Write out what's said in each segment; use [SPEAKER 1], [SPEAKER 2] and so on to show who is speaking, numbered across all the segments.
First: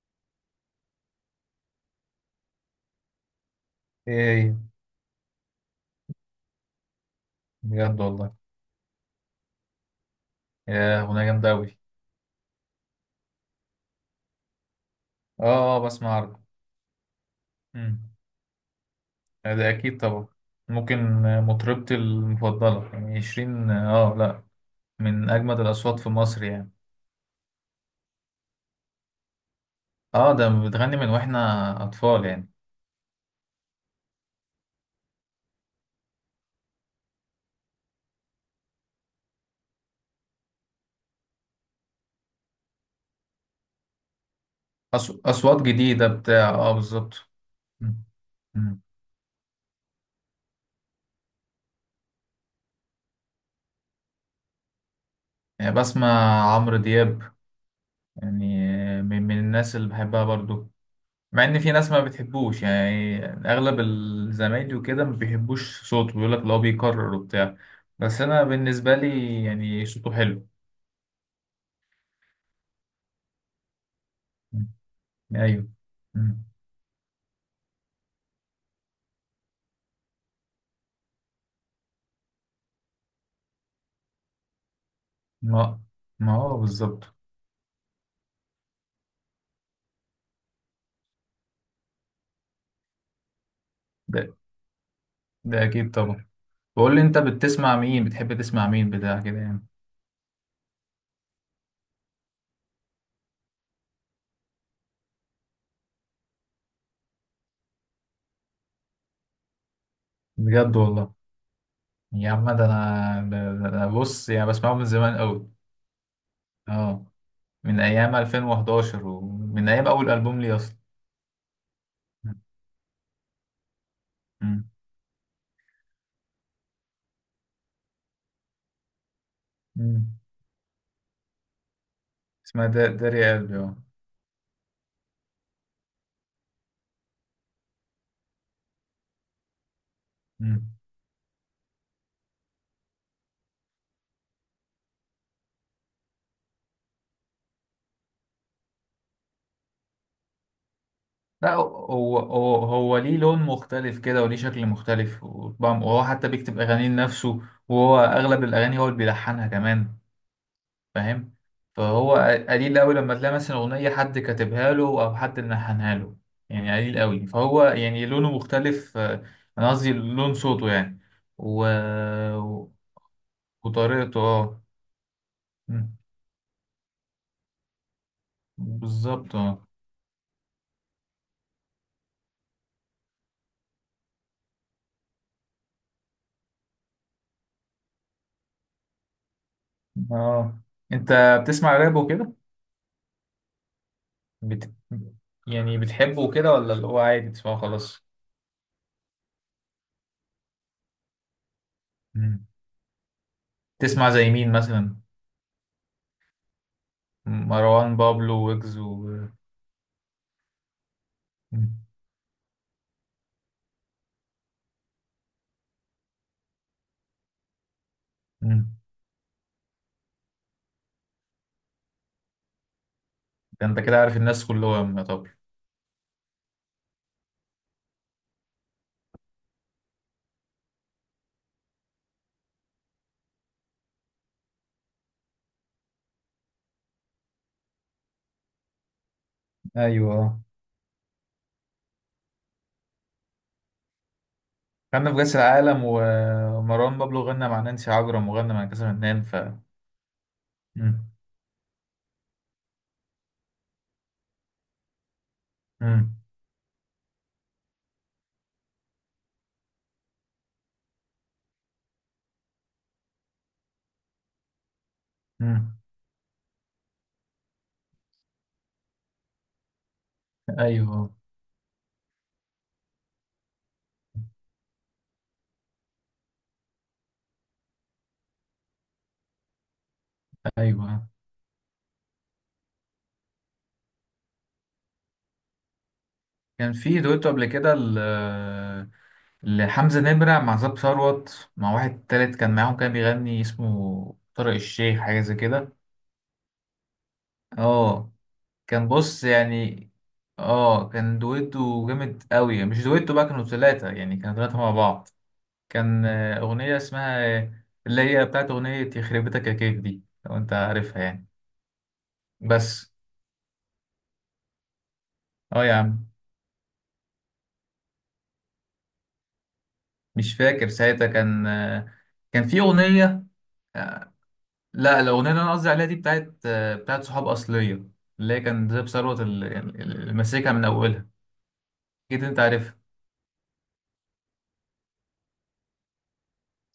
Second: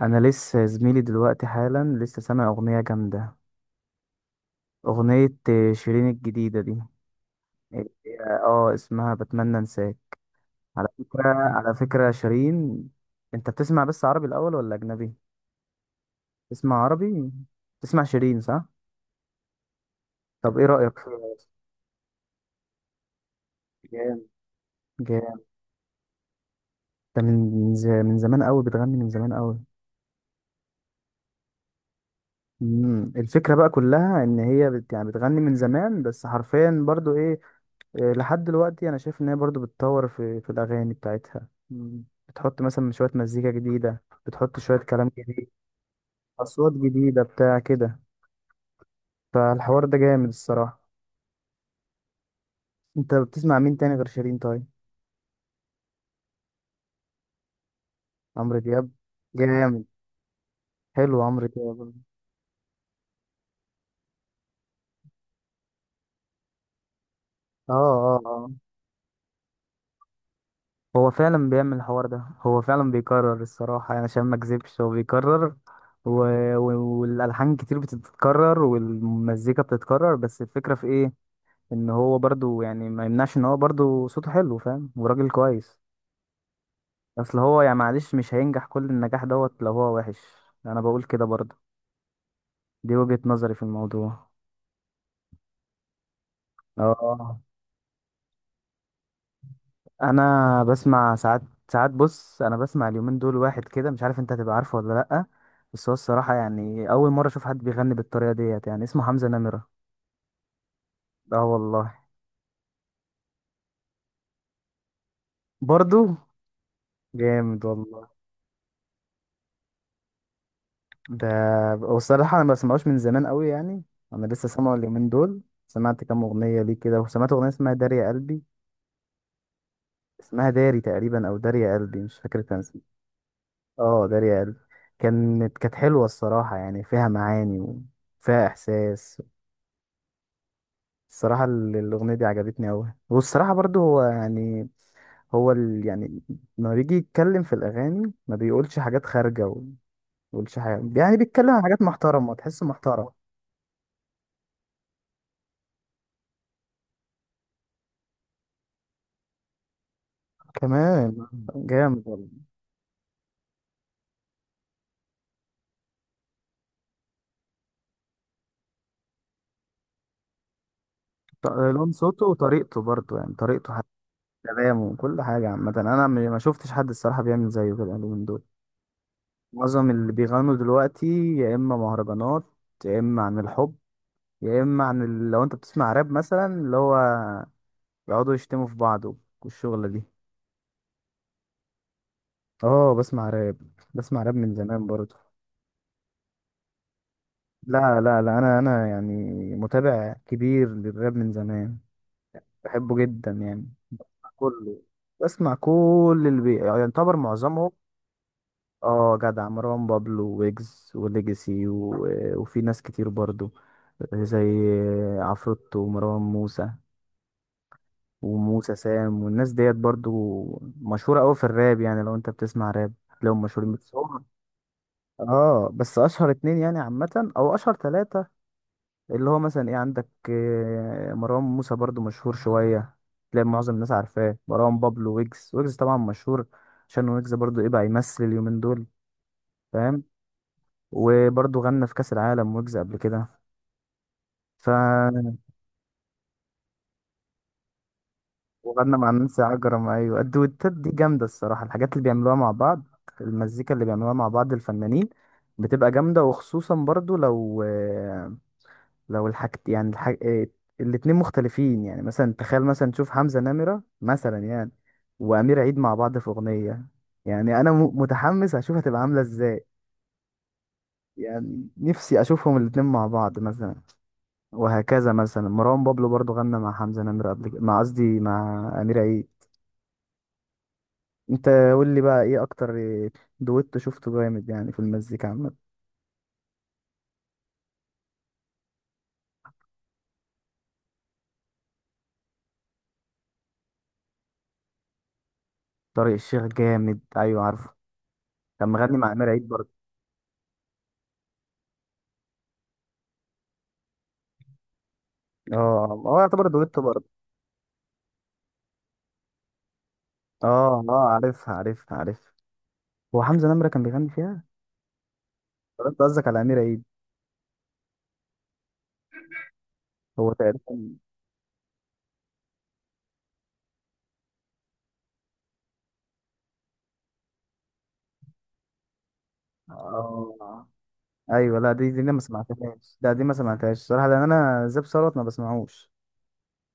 [SPEAKER 1] انا لسه زميلي دلوقتي حالا لسه سامع اغنيه جامده.
[SPEAKER 2] ايه هي؟
[SPEAKER 1] اغنيه شيرين الجديده دي. اه.
[SPEAKER 2] بجد والله.
[SPEAKER 1] اسمها بتمنى انساك. على
[SPEAKER 2] يا
[SPEAKER 1] فكره
[SPEAKER 2] اغنيه جامده
[SPEAKER 1] على
[SPEAKER 2] قوي!
[SPEAKER 1] فكره شيرين. انت بتسمع بس عربي الاول ولا اجنبي؟
[SPEAKER 2] اه، اه، بسمع عربي.
[SPEAKER 1] تسمع عربي. تسمع
[SPEAKER 2] امم.
[SPEAKER 1] شيرين، صح؟
[SPEAKER 2] ده اكيد طبعا.
[SPEAKER 1] طب ايه رايك فيها
[SPEAKER 2] ممكن،
[SPEAKER 1] أصلاً؟
[SPEAKER 2] مطربتي المفضله، يعني 20،
[SPEAKER 1] جامد.
[SPEAKER 2] لا. من
[SPEAKER 1] جامد.
[SPEAKER 2] اجمد الاصوات في مصر يعني.
[SPEAKER 1] ده من من زمان قوي، بتغني من زمان قوي.
[SPEAKER 2] اه، ده بتغني من واحنا اطفال يعني.
[SPEAKER 1] الفكره بقى كلها ان هي يعني بتغني من زمان، بس حرفيا برضو ايه. لحد دلوقتي انا شايف ان هي برضو بتطور في الاغاني بتاعتها. بتحط مثلا شويه مزيكا جديده، بتحط شويه كلام جديد،
[SPEAKER 2] اصوات جديده بتاع،
[SPEAKER 1] اصوات
[SPEAKER 2] اه،
[SPEAKER 1] جديده
[SPEAKER 2] بالظبط.
[SPEAKER 1] بتاع كده.
[SPEAKER 2] مم. مم.
[SPEAKER 1] فالحوار ده جامد الصراحه. انت بتسمع مين تاني غير شيرين طيب؟
[SPEAKER 2] يعني بسمع عمرو دياب
[SPEAKER 1] عمرو
[SPEAKER 2] يعني.
[SPEAKER 1] دياب.
[SPEAKER 2] من الناس
[SPEAKER 1] جامد.
[SPEAKER 2] اللي بحبها برضو.
[SPEAKER 1] حلو
[SPEAKER 2] مع
[SPEAKER 1] عمرو
[SPEAKER 2] ان في
[SPEAKER 1] دياب.
[SPEAKER 2] ناس ما بتحبوش، يعني اغلب الزمايلي وكده ما بيحبوش صوته، بيقول لك اللي هو بيكرر وبتاع.
[SPEAKER 1] اه، اه،
[SPEAKER 2] بس انا
[SPEAKER 1] اه.
[SPEAKER 2] بالنسبه لي يعني صوته حلو.
[SPEAKER 1] هو فعلا بيعمل الحوار ده، هو فعلا بيكرر الصراحه، يعني عشان ما
[SPEAKER 2] مم.
[SPEAKER 1] اكذبش هو بيكرر.
[SPEAKER 2] ايوه.
[SPEAKER 1] و...
[SPEAKER 2] مم.
[SPEAKER 1] و... والالحان كتير بتتكرر والمزيكا بتتكرر، بس الفكره في ايه، ان هو برضو يعني ما يمنعش ان هو برضو صوته حلو، فاهم، وراجل كويس.
[SPEAKER 2] ما ما هو بالظبط.
[SPEAKER 1] اصل هو يعني معلش مش هينجح كل النجاح دوت لو هو وحش. انا بقول كده برضو. دي وجهة نظري في الموضوع.
[SPEAKER 2] ده ده اكيد طبعا. بقول لي انت
[SPEAKER 1] اه.
[SPEAKER 2] بتسمع مين؟ بتحب تسمع مين بتاع كده يعني؟
[SPEAKER 1] انا بسمع ساعات. ساعات بص، انا بسمع اليومين دول واحد كده مش عارف انت هتبقى عارفه ولا لأ، بس هو الصراحة يعني اول مرة اشوف حد بيغني بالطريقة ديت، يعني اسمه حمزة نمرة.
[SPEAKER 2] بجد والله.
[SPEAKER 1] اه والله.
[SPEAKER 2] يا عم، ده أنا بص، يعني بسمعه من زمان قوي.
[SPEAKER 1] برضو.
[SPEAKER 2] اه،
[SPEAKER 1] جامد
[SPEAKER 2] من
[SPEAKER 1] والله.
[SPEAKER 2] ايام 2011 ومن ايام اول البوم لي اصلا.
[SPEAKER 1] ده والصراحة أنا ما بسمعوش من زمان قوي يعني. أنا لسه
[SPEAKER 2] مم.
[SPEAKER 1] سامعه اليومين دول. سمعت كام أغنية ليه كده، وسمعت أغنية اسمها داريا قلبي.
[SPEAKER 2] مم.
[SPEAKER 1] اسمها داري تقريبا، أو داريا قلبي، مش فاكر كان
[SPEAKER 2] اسمها
[SPEAKER 1] اسمها.
[SPEAKER 2] داري قلبي، اه.
[SPEAKER 1] اه، داريا قلبي. كانت حلوة الصراحة، يعني فيها معاني وفيها إحساس. الصراحة الأغنية دي عجبتني أوي. والصراحة برضو هو يعني، هو يعني لما بيجي يتكلم في الأغاني ما بيقولش حاجات خارجة، وما بيقولش حاجة، يعني بيتكلم
[SPEAKER 2] لا،
[SPEAKER 1] عن حاجات
[SPEAKER 2] هو
[SPEAKER 1] محترمة،
[SPEAKER 2] هو
[SPEAKER 1] تحسه
[SPEAKER 2] هو
[SPEAKER 1] محترم.
[SPEAKER 2] ليه لون مختلف كده، وليه شكل مختلف، وهو حتى بيكتب أغانيه لنفسه. وهو أغلب الأغاني هو اللي بيلحنها كمان.
[SPEAKER 1] كمان.
[SPEAKER 2] فاهم.
[SPEAKER 1] جامد
[SPEAKER 2] فهو
[SPEAKER 1] والله.
[SPEAKER 2] قليل أوي لما تلاقي مثلا أغنية حد كاتبها له أو حد ملحنها له. يعني قليل أوي، فهو يعني لونه مختلف، أنا قصدي لون صوته يعني.
[SPEAKER 1] ط-
[SPEAKER 2] و...
[SPEAKER 1] لون صوته وطريقته برضه، يعني طريقته حتى،
[SPEAKER 2] وطريقته، اه.
[SPEAKER 1] كلامه وكل حاجة عامة،
[SPEAKER 2] مم.
[SPEAKER 1] أنا ما شفتش حد الصراحة بيعمل زيه كده اليومين دول.
[SPEAKER 2] بالظبط، اه.
[SPEAKER 1] معظم اللي بيغنوا دلوقتي، يا إما مهرجانات، يا إما عن الحب، يا إما عن لو أنت بتسمع راب مثلا، اللي هو يقعدوا يشتموا في بعض، والشغلة دي.
[SPEAKER 2] اه، انت بتسمع راب وكده؟
[SPEAKER 1] اه. بسمع راب. بسمع راب من
[SPEAKER 2] بت...
[SPEAKER 1] زمان برضه.
[SPEAKER 2] يعني بتحبه كده، ولا اللي هو عادي تسمعه
[SPEAKER 1] لا،
[SPEAKER 2] خلاص؟
[SPEAKER 1] لا، لا، أنا يعني متابع كبير للراب من زمان.
[SPEAKER 2] مم.
[SPEAKER 1] بحبه جدا يعني.
[SPEAKER 2] تسمع زي مين
[SPEAKER 1] كله.
[SPEAKER 2] مثلا؟
[SPEAKER 1] بسمع كل يعني يعتبر معظمهم.
[SPEAKER 2] مروان بابلو، ويجز، و...
[SPEAKER 1] اه جدع، مروان بابلو، ويجز، وليجاسي
[SPEAKER 2] مم.
[SPEAKER 1] وفي ناس كتير برضو، زي عفروتو ومروان موسى وموسى
[SPEAKER 2] مم.
[SPEAKER 1] سام والناس ديت برضو. مشهورة أوي في الراب، يعني لو انت بتسمع راب تلاقيهم
[SPEAKER 2] ده
[SPEAKER 1] مشهورين،
[SPEAKER 2] انت
[SPEAKER 1] بس
[SPEAKER 2] كده عارف
[SPEAKER 1] هم.
[SPEAKER 2] الناس كلهم يا طب.
[SPEAKER 1] اه، بس اشهر اتنين يعني عامة او اشهر تلاتة، اللي هو مثلا ايه عندك، مروان موسى برضو مشهور شوية، تلاقي معظم الناس عارفاه. مروان بابلو، ويجز. ويجز طبعا مشهور، عشان ويجز برضو ايه بقى، يمثل اليومين دول، فاهم.
[SPEAKER 2] ايوه.
[SPEAKER 1] وبرضه غنى في كأس العالم ويجز قبل كده. ف
[SPEAKER 2] غنى في كأس العالم، ومروان بابلو غنى مع نانسي عجرم، وغنى مع كأس
[SPEAKER 1] وغنى مع
[SPEAKER 2] الفنان، ف...
[SPEAKER 1] نانسي عجرم، ايوه الدويتات دي
[SPEAKER 2] مم.
[SPEAKER 1] جامده الصراحه، الحاجات اللي بيعملوها مع بعض، المزيكا اللي بيعملوها مع بعض الفنانين بتبقى
[SPEAKER 2] مم.
[SPEAKER 1] جامده، وخصوصا برضو لو الحاجت يعني الاتنين مختلفين. يعني مثلا تخيل، مثلا تشوف حمزه نمره مثلا يعني، وامير
[SPEAKER 2] مم.
[SPEAKER 1] عيد مع بعض في اغنيه. يعني انا متحمس اشوف هتبقى عامله ازاي.
[SPEAKER 2] ايوه.
[SPEAKER 1] يعني نفسي اشوفهم الاتنين مع بعض مثلا. وهكذا، مثلا مروان بابلو برضو غنى مع حمزة نمرة قبل كده، مع قصدي مع أمير عيد.
[SPEAKER 2] ايوه.
[SPEAKER 1] انت قول لي بقى ايه اكتر دويتو شفته جامد يعني في المزيكا عامة؟
[SPEAKER 2] كان في دويتو قبل كده لحمزة نمرة مع زاب ثروت، مع واحد تالت كان معاهم، كان بيغني، اسمه طارق الشيخ، حاجة زي كده.
[SPEAKER 1] طارق الشيخ جامد، ايوه عارفه.
[SPEAKER 2] اه.
[SPEAKER 1] كان
[SPEAKER 2] كان
[SPEAKER 1] مغني مع
[SPEAKER 2] بص
[SPEAKER 1] أمير عيد برضه.
[SPEAKER 2] يعني. اه، كان دويتو جامد قوي. مش دويتو بقى، كانوا ثلاثة، يعني كانوا ثلاثة مع بعض.
[SPEAKER 1] اه،
[SPEAKER 2] كان
[SPEAKER 1] هو يعتبر
[SPEAKER 2] أغنية
[SPEAKER 1] دويتو برضه.
[SPEAKER 2] اسمها، اللي هي بتاعت أغنية يخرب بيتك يا كيف دي، لو أنت
[SPEAKER 1] اه،
[SPEAKER 2] عارفها
[SPEAKER 1] اه،
[SPEAKER 2] يعني.
[SPEAKER 1] عارفها، عارفها، عارفها.
[SPEAKER 2] بس.
[SPEAKER 1] هو حمزة نمرة كان بيغني فيها.
[SPEAKER 2] اه، يا
[SPEAKER 1] طب انت
[SPEAKER 2] عم.
[SPEAKER 1] قصدك على أمير عيد؟ هو
[SPEAKER 2] مش فاكر
[SPEAKER 1] تقريبا.
[SPEAKER 2] ساعتها، كان في أغنية آه، لا، الأغنية اللي أنا قصدي عليها دي بتاعت صحاب أصلية، اللي هي كان زي ثروت، اللي ماسكها من
[SPEAKER 1] اه.
[SPEAKER 2] أولها.
[SPEAKER 1] ايوه. لا، دي انا ما
[SPEAKER 2] أكيد أنت عارفها.
[SPEAKER 1] سمعتهاش، لا دي ما سمعتهاش صراحة، لان انا زاب ثروت ما بسمعوش.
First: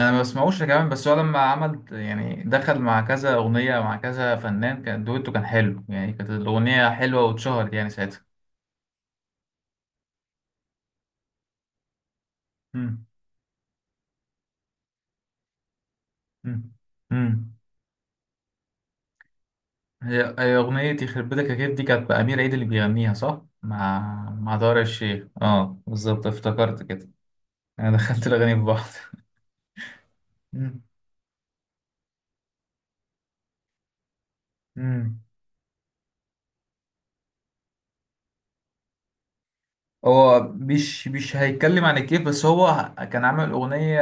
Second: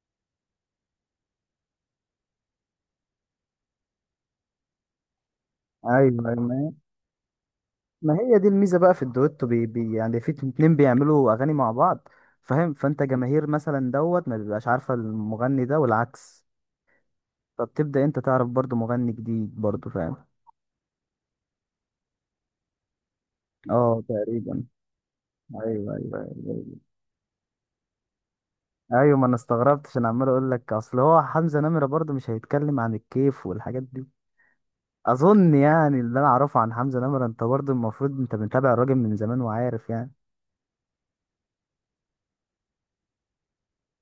[SPEAKER 2] انا ما بسمعوش كمان، بس هو لما عمل، يعني دخل مع كذا اغنيه مع كذا فنان، كان دويتو كان حلو يعني،
[SPEAKER 1] ايوه.
[SPEAKER 2] كانت
[SPEAKER 1] ايوه.
[SPEAKER 2] الاغنيه حلوه واتشهرت يعني
[SPEAKER 1] ما
[SPEAKER 2] ساعتها.
[SPEAKER 1] هي دي الميزه بقى في الدويتو، بي بي يعني في اتنين بيعملوا اغاني مع بعض، فاهم. فانت
[SPEAKER 2] مم.
[SPEAKER 1] جماهير مثلا دوت ما بيبقاش عارفه المغني ده، والعكس.
[SPEAKER 2] مم. امم.
[SPEAKER 1] فبتبدا انت تعرف برضو مغني جديد برضو، فاهم.
[SPEAKER 2] هي اغنيه يخرب بيتك يا كيف دي كانت بامير عيد اللي بيغنيها، صح؟ مع...
[SPEAKER 1] اه،
[SPEAKER 2] مع
[SPEAKER 1] تقريبا.
[SPEAKER 2] دار الشيخ، اه
[SPEAKER 1] ايوه، ايوه،
[SPEAKER 2] بالظبط،
[SPEAKER 1] ايوه، ايوه.
[SPEAKER 2] افتكرت كده. انا دخلت الاغاني في بعض.
[SPEAKER 1] أيوه، ما انا استغربت، عشان عمال اقول لك
[SPEAKER 2] مم.
[SPEAKER 1] اصل هو حمزه نمره برضو مش هيتكلم عن الكيف والحاجات دي.
[SPEAKER 2] مم.
[SPEAKER 1] اظن يعني اللي انا اعرفه عن حمزه نمره، انت برضو المفروض انت متابع الراجل من زمان وعارف يعني.
[SPEAKER 2] هو مش هيتكلم عن الكيف. بس هو، كان عامل أغنية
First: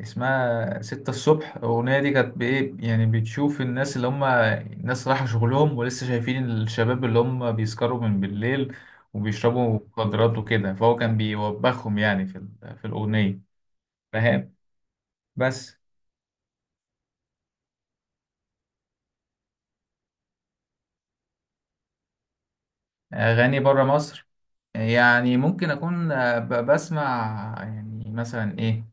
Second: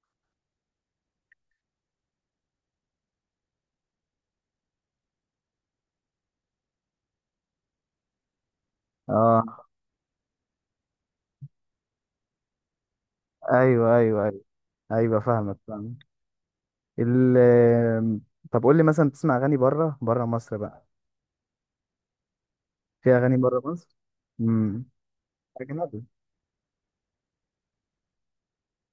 [SPEAKER 2] اسمها ستة الصبح. الأغنية دي كانت بإيه؟ يعني بتشوف الناس اللي هم الناس رايحة شغلهم، ولسه شايفين الشباب اللي هم بيسكروا من بالليل،
[SPEAKER 1] اه،
[SPEAKER 2] وبيشربوا مخدرات وكده، فهو كان بيوبخهم يعني في في الأغنية.
[SPEAKER 1] ايوه، ايوه، ايوه،
[SPEAKER 2] فاهم.
[SPEAKER 1] ايوه، فاهمك،
[SPEAKER 2] بس.
[SPEAKER 1] فاهمك. ال طب قول لي مثلا تسمع اغاني بره مصر بقى؟ في اغاني
[SPEAKER 2] أغاني
[SPEAKER 1] بره
[SPEAKER 2] برا
[SPEAKER 1] مصر.
[SPEAKER 2] مصر؟
[SPEAKER 1] امم
[SPEAKER 2] يعني ممكن
[SPEAKER 1] اجنبي.
[SPEAKER 2] أكون بسمع يعني مثلا إيه،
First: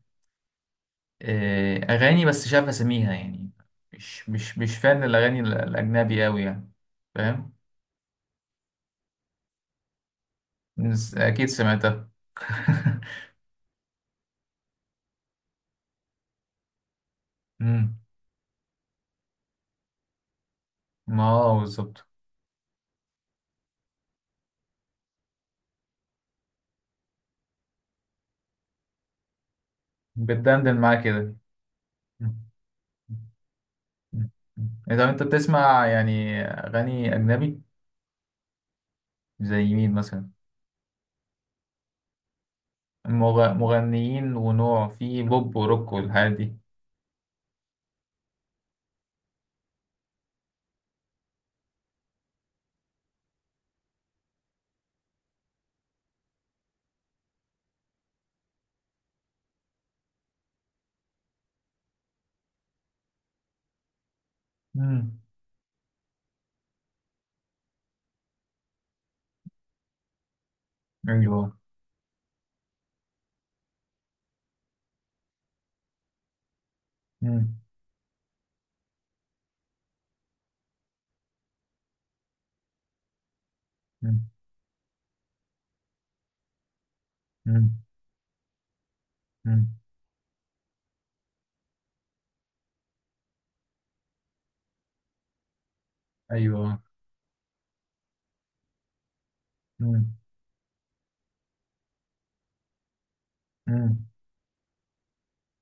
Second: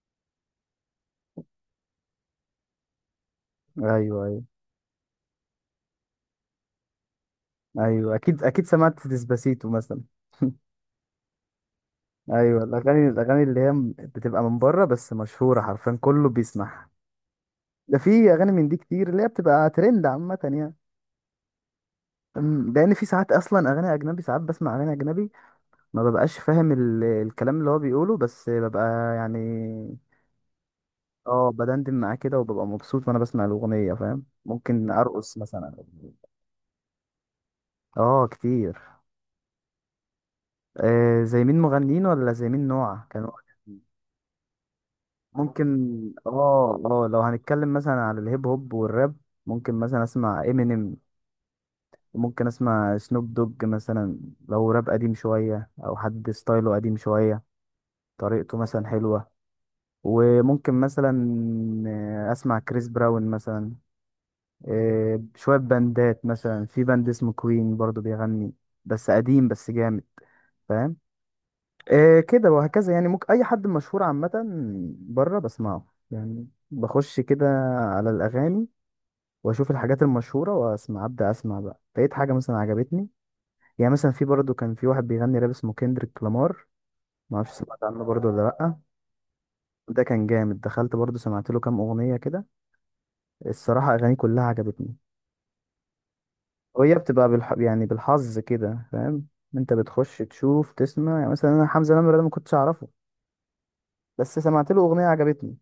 [SPEAKER 2] اغاني، بس مش عارف اسميها يعني.
[SPEAKER 1] ايوه،
[SPEAKER 2] مش
[SPEAKER 1] ايوه،
[SPEAKER 2] مش مش فان الاغاني الاجنبي قوي يعني. فاهم.
[SPEAKER 1] ايوه. اكيد، اكيد سمعت ديسباسيتو مثلا.
[SPEAKER 2] اكيد سمعتها.
[SPEAKER 1] ايوه، الاغاني اللي هي بتبقى من بره بس مشهوره حرفيا كله بيسمعها. ده
[SPEAKER 2] مم.
[SPEAKER 1] في اغاني من دي كتير اللي هي بتبقى ترند عامه يعني.
[SPEAKER 2] ما هو بالظبط.
[SPEAKER 1] لان في ساعات اصلا اغاني اجنبي، ساعات بسمع اغاني اجنبي ما ببقاش فاهم الكلام اللي هو بيقوله، بس ببقى يعني.
[SPEAKER 2] بتدندن معاه كده.
[SPEAKER 1] اه بدندن معاه
[SPEAKER 2] مم.
[SPEAKER 1] كده، وببقى مبسوط وانا بسمع الاغنيه، فاهم،
[SPEAKER 2] مم.
[SPEAKER 1] ممكن
[SPEAKER 2] اذا انت
[SPEAKER 1] ارقص مثلا.
[SPEAKER 2] بتسمع يعني اغاني اجنبي،
[SPEAKER 1] اه، كتير.
[SPEAKER 2] زي مين مثلا؟
[SPEAKER 1] آه، زي مين؟ مغنيين ولا زي مين نوع كانوا؟
[SPEAKER 2] مغنيين ونوع، في بوب
[SPEAKER 1] ممكن.
[SPEAKER 2] وروك والحاجات دي.
[SPEAKER 1] اه، اه، لو هنتكلم مثلا على الهيب هوب والراب، ممكن مثلا اسمع امينيم، وممكن اسمع سنوب دوج مثلا، لو راب قديم شويه او حد ستايله قديم شويه، طريقته مثلا حلوه. وممكن مثلا اسمع كريس براون مثلا.
[SPEAKER 2] مم.
[SPEAKER 1] شوية باندات مثلا، في باند اسمه كوين برضو بيغني، بس قديم بس جامد، فاهم.
[SPEAKER 2] ايوه.
[SPEAKER 1] كده وهكذا، يعني ممكن أي حد مشهور عامة بره بسمعه، يعني بخش كده
[SPEAKER 2] مم.
[SPEAKER 1] على الأغاني، وأشوف الحاجات المشهورة وأسمع، أبدأ أسمع بقى لقيت حاجة مثلا عجبتني. يعني مثلا
[SPEAKER 2] مم.
[SPEAKER 1] في برضو كان في واحد بيغني راب اسمه كندريك لامار. معرفش
[SPEAKER 2] مم.
[SPEAKER 1] سمعت عنه برضو ولا لأ.
[SPEAKER 2] مم.
[SPEAKER 1] ده كان جامد، دخلت برضو سمعت له كام أغنية كده، الصراحة أغانيه كلها عجبتني.
[SPEAKER 2] ايوه.
[SPEAKER 1] وهي بتبقى يعني بالحظ كده، فاهم. انت
[SPEAKER 2] مم.
[SPEAKER 1] بتخش تشوف تسمع، يعني مثلا انا حمزة نمرة ده ما كنتش اعرفه،
[SPEAKER 2] مم.
[SPEAKER 1] بس سمعت له اغنية عجبتني.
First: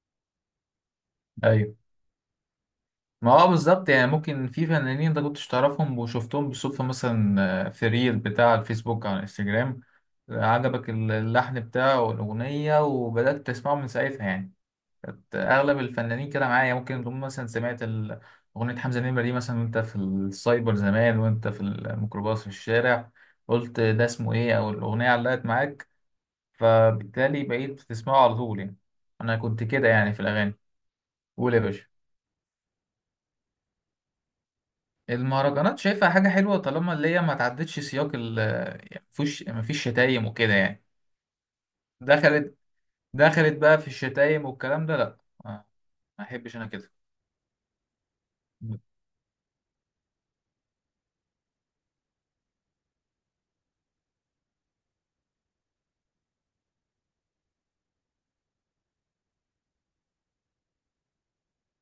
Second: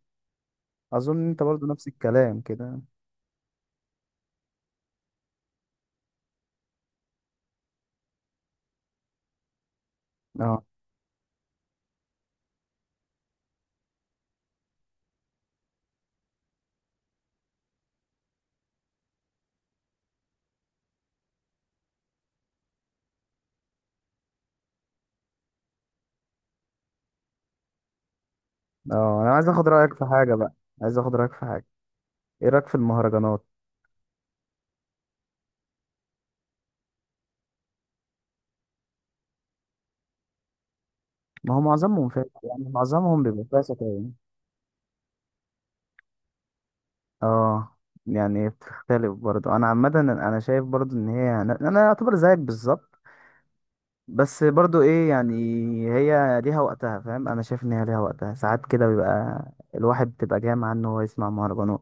[SPEAKER 1] اظن انت برضو
[SPEAKER 2] ايوه.
[SPEAKER 1] نفس الكلام كده.
[SPEAKER 2] ما هو بالظبط. يعني ممكن في فنانين انت كنتش تعرفهم، وشفتهم بالصدفة مثلا، في ريل بتاع الفيسبوك على الانستجرام،
[SPEAKER 1] اه،
[SPEAKER 2] عجبك اللحن بتاعه والأغنية، وبدأت تسمعه من ساعتها يعني. أغلب الفنانين كده معايا. ممكن تكون مثلا سمعت أغنية حمزة نمرة دي مثلا، وأنت في السايبر زمان، وأنت في الميكروباص في الشارع، قلت ده اسمه إيه، أو الأغنية علقت معاك، فبالتالي بقيت بتسمعه على طول يعني.
[SPEAKER 1] اه. انا
[SPEAKER 2] أنا
[SPEAKER 1] عايز
[SPEAKER 2] كنت
[SPEAKER 1] اخد
[SPEAKER 2] كده
[SPEAKER 1] رأيك في
[SPEAKER 2] يعني في
[SPEAKER 1] حاجة بقى.
[SPEAKER 2] الأغاني.
[SPEAKER 1] عايز اخد رأيك في
[SPEAKER 2] قول يا
[SPEAKER 1] حاجة.
[SPEAKER 2] باشا.
[SPEAKER 1] ايه رأيك في المهرجانات؟
[SPEAKER 2] المهرجانات شايفها حاجة حلوة، طالما اللي هي ما تعدتش سياق ال... يعني مفيش شتايم وكده يعني.
[SPEAKER 1] ما هو معظمهم فاهم،
[SPEAKER 2] دخلت
[SPEAKER 1] يعني معظمهم بيبقى
[SPEAKER 2] دخلت
[SPEAKER 1] فيها
[SPEAKER 2] بقى في
[SPEAKER 1] شتايم.
[SPEAKER 2] الشتايم والكلام ده، لا. ما ما احبش انا كده.
[SPEAKER 1] اه، يعني بتختلف برضو. انا عامة انا شايف برضو ان هي، انا اعتبر زيك بالظبط، بس برضو ايه يعني، هي ليها وقتها، فاهم. انا شايف ان هي ليها وقتها ساعات كده، بيبقى الواحد بتبقى جاي معاه ان هو يسمع مهرجانات.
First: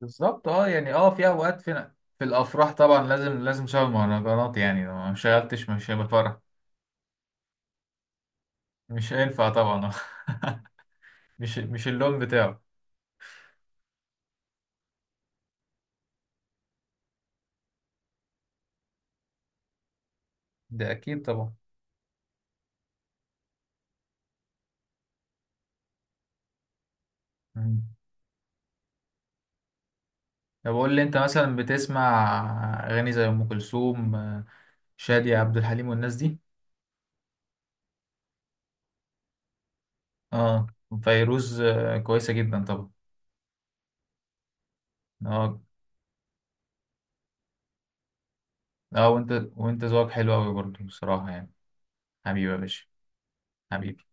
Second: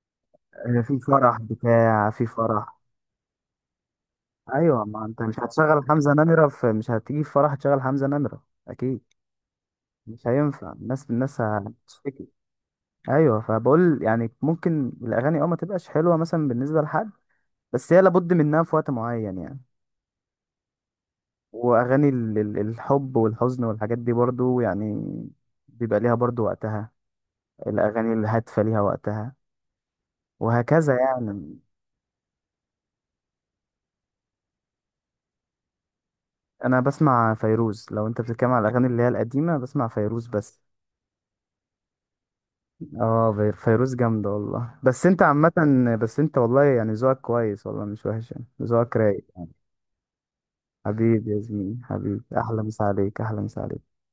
[SPEAKER 2] بالظبط، اه. يعني
[SPEAKER 1] في
[SPEAKER 2] اه، في
[SPEAKER 1] فرح
[SPEAKER 2] اوقات، في...
[SPEAKER 1] بتاع،
[SPEAKER 2] في
[SPEAKER 1] في
[SPEAKER 2] الافراح
[SPEAKER 1] فرح.
[SPEAKER 2] طبعا لازم لازم شغل مهرجانات
[SPEAKER 1] ايوه،
[SPEAKER 2] يعني، لو
[SPEAKER 1] ما
[SPEAKER 2] ما
[SPEAKER 1] انت مش
[SPEAKER 2] شغلتش
[SPEAKER 1] هتشغل
[SPEAKER 2] مش هيبقى
[SPEAKER 1] حمزة
[SPEAKER 2] فرح.
[SPEAKER 1] نمرة في، مش هتيجي في فرح تشغل حمزة نمرة. اكيد.
[SPEAKER 2] مش هينفع طبعا.
[SPEAKER 1] مش هينفع، الناس
[SPEAKER 2] مش اللون
[SPEAKER 1] هتشتكي.
[SPEAKER 2] بتاعه.
[SPEAKER 1] ايوه فبقول يعني ممكن الاغاني ما تبقاش حلوه مثلا بالنسبه لحد، بس هي لابد منها في وقت معين يعني.
[SPEAKER 2] ده اكيد طبعا.
[SPEAKER 1] واغاني الحب والحزن والحاجات دي برضو يعني بيبقى ليها برضو وقتها.
[SPEAKER 2] مم.
[SPEAKER 1] الأغاني الهادفة ليها وقتها،
[SPEAKER 2] طب
[SPEAKER 1] وهكذا
[SPEAKER 2] قول لي، انت مثلا
[SPEAKER 1] يعني.
[SPEAKER 2] بتسمع اغاني زي ام كلثوم، شادية، عبد الحليم والناس دي؟
[SPEAKER 1] أنا بسمع فيروز لو أنت بتتكلم على الأغاني اللي هي القديمة. بسمع فيروز بس.
[SPEAKER 2] اه، فيروز، كويسة جدا طبعا.
[SPEAKER 1] اه، فيروز جامدة والله. بس أنت عامة،
[SPEAKER 2] اه.
[SPEAKER 1] بس أنت والله يعني ذوقك كويس والله، مش وحش يعني، ذوقك
[SPEAKER 2] اه،
[SPEAKER 1] رايق
[SPEAKER 2] وانت
[SPEAKER 1] يعني.
[SPEAKER 2] وانت ذوقك حلو قوي برضه
[SPEAKER 1] حبيبي
[SPEAKER 2] بصراحة
[SPEAKER 1] يا
[SPEAKER 2] يعني.
[SPEAKER 1] زميلي، حبيبي،
[SPEAKER 2] حبيبي يا
[SPEAKER 1] أحلى مسا
[SPEAKER 2] باشا.
[SPEAKER 1] عليك، أحلى مسا عليك.
[SPEAKER 2] حبيبي.